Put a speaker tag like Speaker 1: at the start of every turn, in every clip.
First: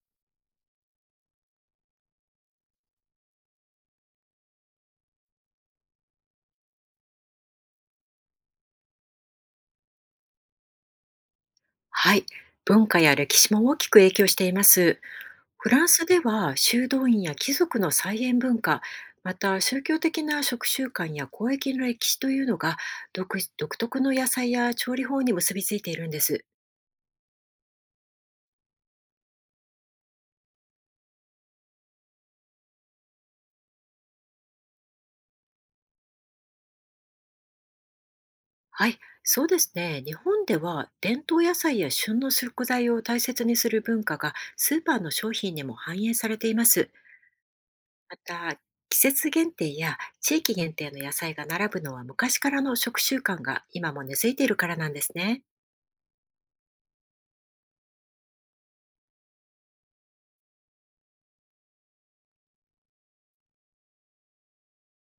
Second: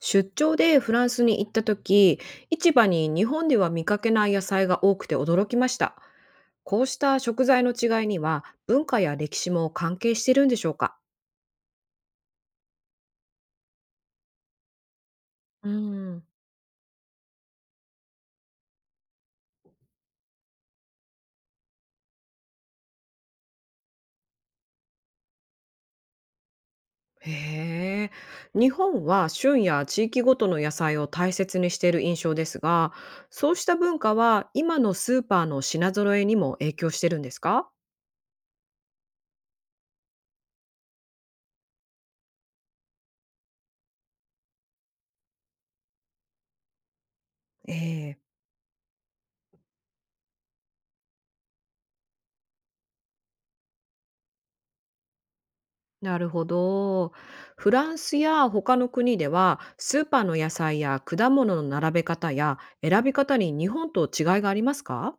Speaker 1: 出張でフランスに行った時、市場に日本では見かけない野菜が多くて驚きました。こうした食材の違いには文化や歴史も関係してるんでしょうか？
Speaker 2: はい、文化や歴史も大きく影響しています。
Speaker 1: う
Speaker 2: フランスで
Speaker 1: ん、
Speaker 2: は修道院や貴族の菜園文化、また宗教的な食習慣や交易の歴史というのが独特の野菜や調理法に結びついているんです。
Speaker 1: へえ。日本は旬や地域ごとの野菜を大切にしている印象ですが、そうした文化は今のスーパーの品揃えにも影響してるんですか？
Speaker 2: はい、そうですね。日本では伝統野菜や旬の食材を大切にする文化がスーパーの商品にも反映されています。
Speaker 1: え
Speaker 2: ま
Speaker 1: え。
Speaker 2: た、季節限定や地域限定の野菜が並ぶのは昔からの食習慣が今も根付いているからなんですね。
Speaker 1: なるほど。フランスや他の国では、スーパーの野菜や果物の並べ方や選び方に日本と違いがありますか？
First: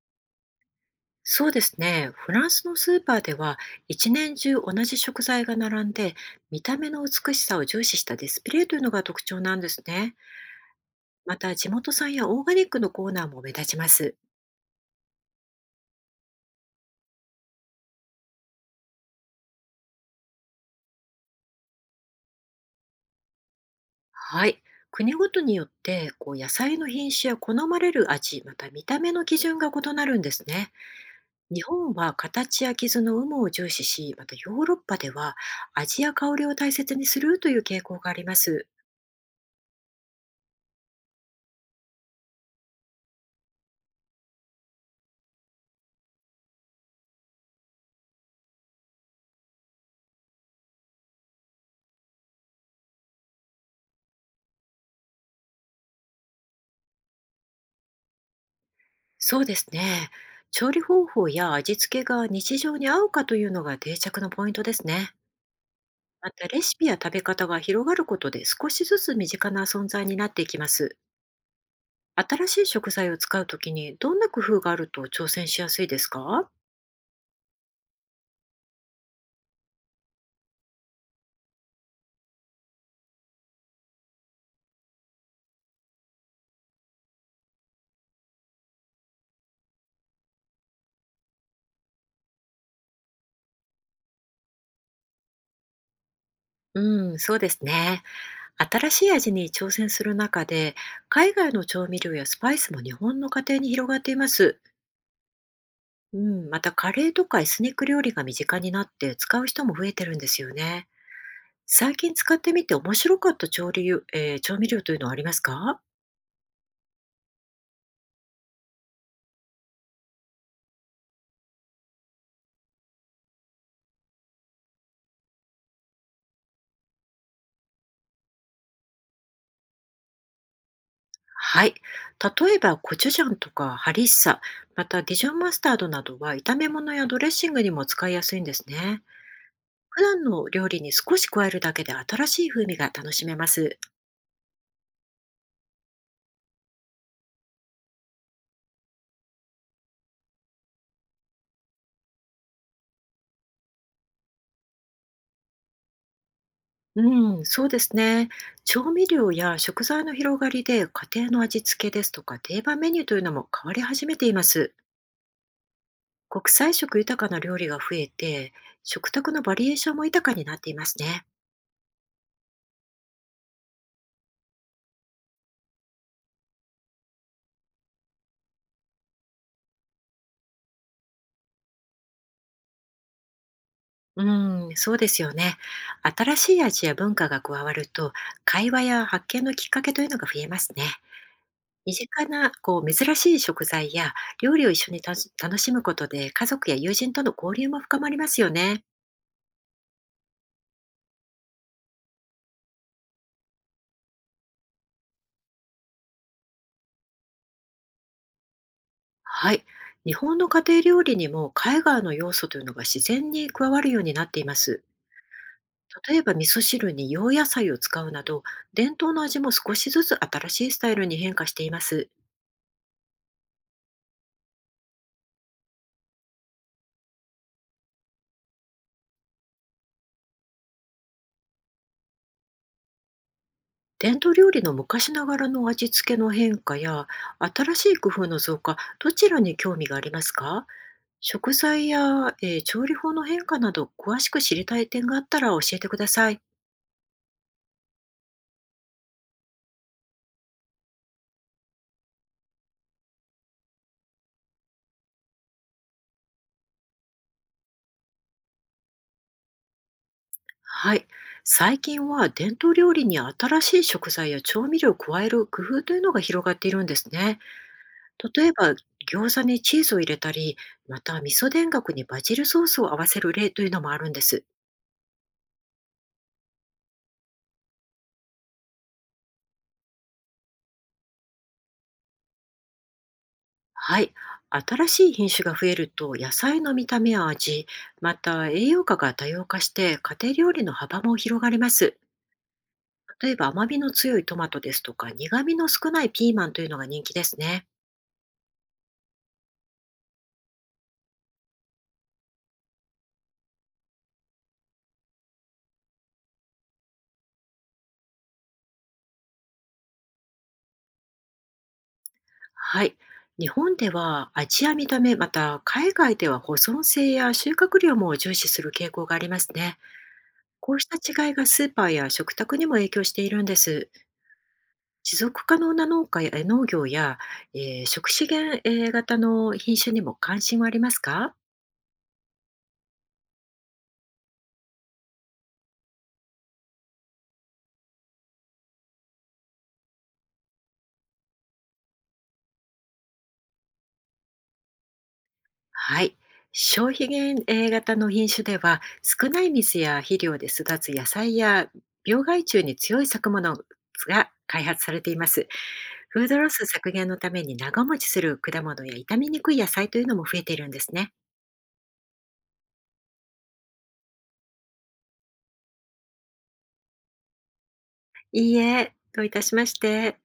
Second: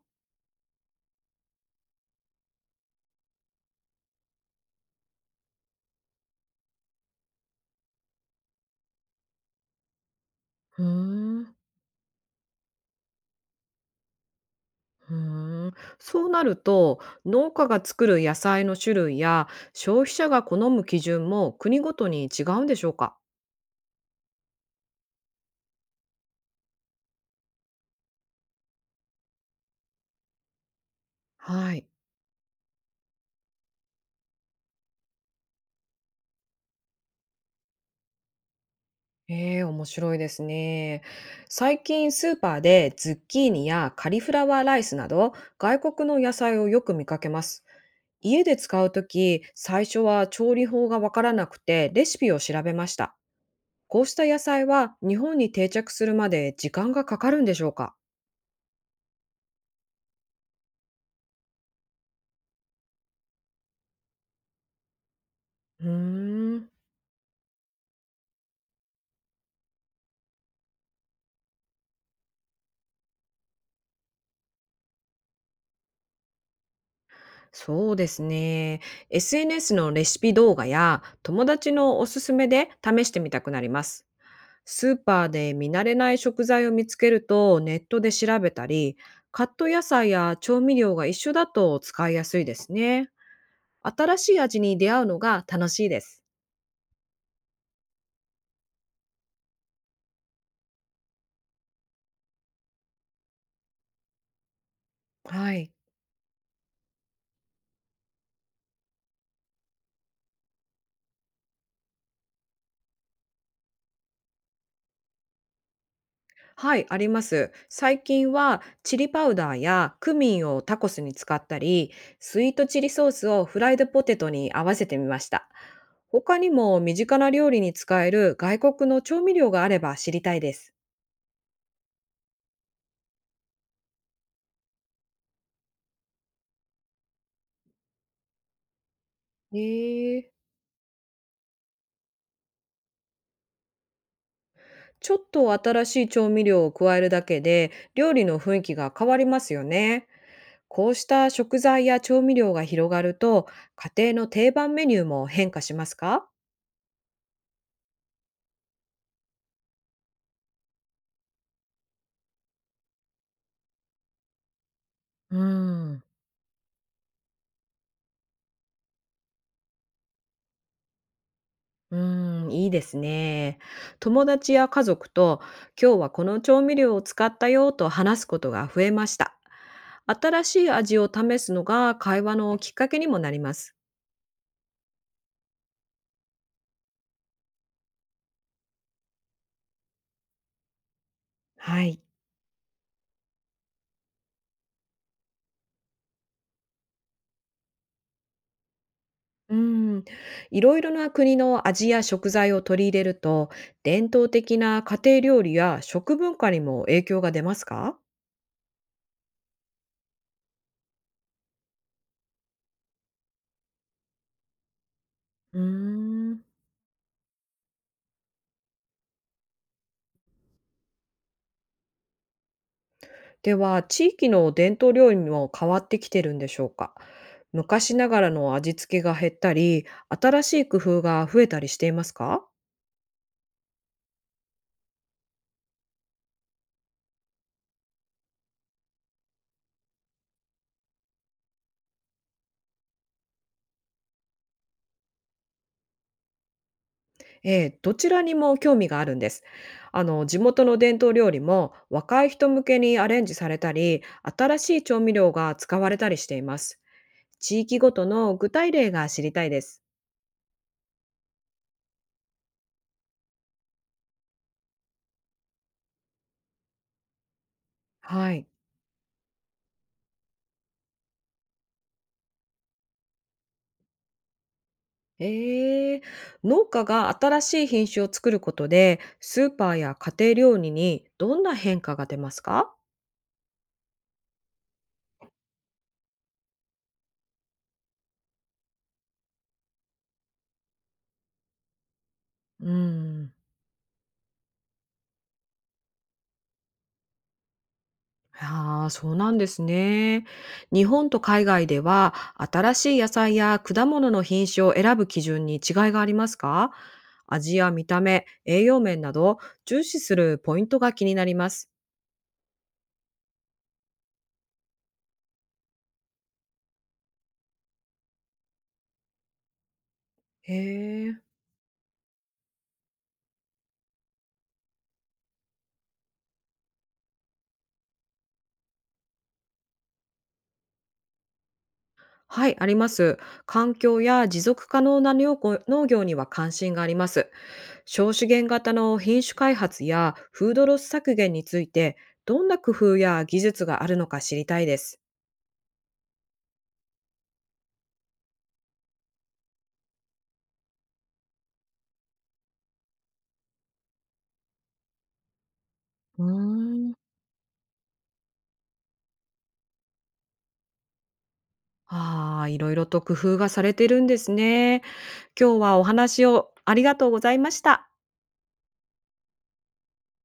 Speaker 2: そうですね。フランスのスーパーでは一年中同じ食材が並んで、見た目の美しさを重視したディスプレイというのが特徴なんですね。
Speaker 1: うー
Speaker 2: ま
Speaker 1: ん。
Speaker 2: た、地元産やオーガニックのコーナーも目立ちます。
Speaker 1: うーん、そうなると、農家が作る野菜の種類や消費者が好む基準も国ごとに違うんでしょうか？
Speaker 2: はい。国ごとによって、こう野菜の品種や好まれる味、また見た目の基準が異なるんですね。日
Speaker 1: はい。
Speaker 2: 本は形や傷の有無を重視し、またヨーロッパでは味や香りを大切にするという傾向があります。
Speaker 1: ええ、面白いですね。最近スーパーでズッキーニやカリフラワーライスなど外国の野菜をよく見かけます。家で使うとき、最初は調理法がわからなくてレシピを調べました。こうした野菜は日本に定着するまで時間がかかるんでしょうか？
Speaker 2: そうですね。調理方法や味付けが日常に合うかというのが定着のポイントですね。
Speaker 1: うー
Speaker 2: また、レ
Speaker 1: ん、
Speaker 2: シピや食べ方が広がることで少しずつ身近な存在になっていきます。新しい食材を使うときに、どんな工夫があると挑戦しやすいですか？
Speaker 1: そうですね。SNS のレシピ動画や友達のおすすめで試してみたくなります。スーパーで見慣れない食材を見つけるとネットで調べたり、カット野菜や調味料が一緒だと使いやすいですね。新しい味に出会うのが楽しいです。
Speaker 2: うん、そうですね。新しい味に挑戦する中で、海外の調味料やスパイスも日本の家庭に広がっています。
Speaker 1: はい。
Speaker 2: うん、またカレーとかエスニック料理が身近になって、使う人も増えてるんですよね。最近使ってみて面白かった調理、調味料というのはありますか？
Speaker 1: はい、あります。最近はチリパウダーやクミンをタコスに使ったり、スイートチリソースをフライドポテトに合わせてみました。他にも身近な料理に使える外国の調味料があれば知りたいです。
Speaker 2: はい。例えば、コチュジャンとかハリッサ、またディジョンマスタードなどは、炒め物やドレッシングにも使いやすいんですね。
Speaker 1: へ
Speaker 2: 普段
Speaker 1: え。
Speaker 2: の料理に少し加えるだけで、新しい風味が楽しめます。
Speaker 1: ちょっと新しい調味料を加えるだけで料理の雰囲気が変わりますよね。こうした食材や調味料が広がると、家庭の定番メニューも変化しますか？
Speaker 2: うん、そうですね。調味料や食材の広がりで、家庭の味付けですとか定番メニューというのも変わり始めています。
Speaker 1: うーん。
Speaker 2: 国際色豊かな料理が増えて、食卓のバリエーションも豊かになっていますね。
Speaker 1: うーん、いいですね。友達や家族と、今日はこの調味料を使ったよと話すことが増えました。新しい味を試すのが会話のきっかけにもなります。
Speaker 2: うん、そうですよね。新しい味や文化が加わると、会話や発見のきっかけというのが増えますね。
Speaker 1: は
Speaker 2: 身
Speaker 1: い。
Speaker 2: 近な、こう珍しい食材や料理を一緒に楽しむことで、家族や友人との交流も深まりますよね。
Speaker 1: うん、いろいろな国の味や食材を取り入れると、伝統的な家庭料理や食文化にも影響が出ますか？
Speaker 2: はい。日本の家庭料理にも海外の要素というのが自然に加わるようになっています。
Speaker 1: うー
Speaker 2: 例えば、
Speaker 1: ん。
Speaker 2: 味噌汁に洋野菜を使うなど、伝統の味も少しずつ新しいスタイルに変化しています。
Speaker 1: では、地域の伝統料理も変わってきてるんでしょうか？昔ながらの味付けが減ったり、新しい工夫が増えたりしていますか？
Speaker 2: 伝統料理の昔ながらの味付けの変化や新しい工夫の増加、どちらに興味がありますか？食材や、調理法の変化など、詳しく知りたい点があったら教えてください。
Speaker 1: ええ、どちらにも興味があるんです。あの、地元の伝統料理も若い人向けにアレンジされたり、新しい調味料が使われたりしています。地域ごとの具体例が知りたいです。
Speaker 2: はい。最近は伝統料理に新しい食材や調味料を加える工夫というのが広がっているんですね。
Speaker 1: はい。
Speaker 2: 例えば、餃子にチーズを入れたり、また味噌田楽にバジルソースを合わせる例というのもあるんです。
Speaker 1: えー、農家が新しい品種を作ることでスーパーや家庭料理にどんな変化が出ますか？
Speaker 2: はい。新しい品種が増えると、野菜の見た目や味、また栄養価が多様化して、家庭料理の幅も広がります。
Speaker 1: う
Speaker 2: 例
Speaker 1: ん。
Speaker 2: えば、甘みの強いトマトですとか、苦みの少ないピーマンというのが人気ですね。
Speaker 1: ああ、そうなんですね。日本と海外では新しい野菜や果物の品種を選ぶ基準に違いがありますか？味や見た目、栄養面など重視するポイントが気になります。
Speaker 2: はい。日本では味や見た目、また海外では保存性や収穫量も重視する傾向がありますね。
Speaker 1: へ
Speaker 2: こうし
Speaker 1: え。
Speaker 2: た違いがスーパーや食卓にも影響しているんです。持続可能な農家や農業や、食資源型の品種にも関心はありますか？
Speaker 1: はい、あります。環境や持続可能な農業には関心があります。少資源型の品種開発やフードロス削減について、どんな工夫や技術があるのか知りたいです。
Speaker 2: はい。消費源 A 型の品種では、少ない水や肥料で育つ野菜や、病害虫に強い作物が開発されています。
Speaker 1: う
Speaker 2: フードロス
Speaker 1: ー
Speaker 2: 削
Speaker 1: ん、
Speaker 2: 減のために、長持ちする果物や傷みにくい野菜というのも増えているんですね。
Speaker 1: ああ、いろいろと工夫がされてるんですね。今日はお話をありがとうございました。
Speaker 2: いいえ、どういたしまして。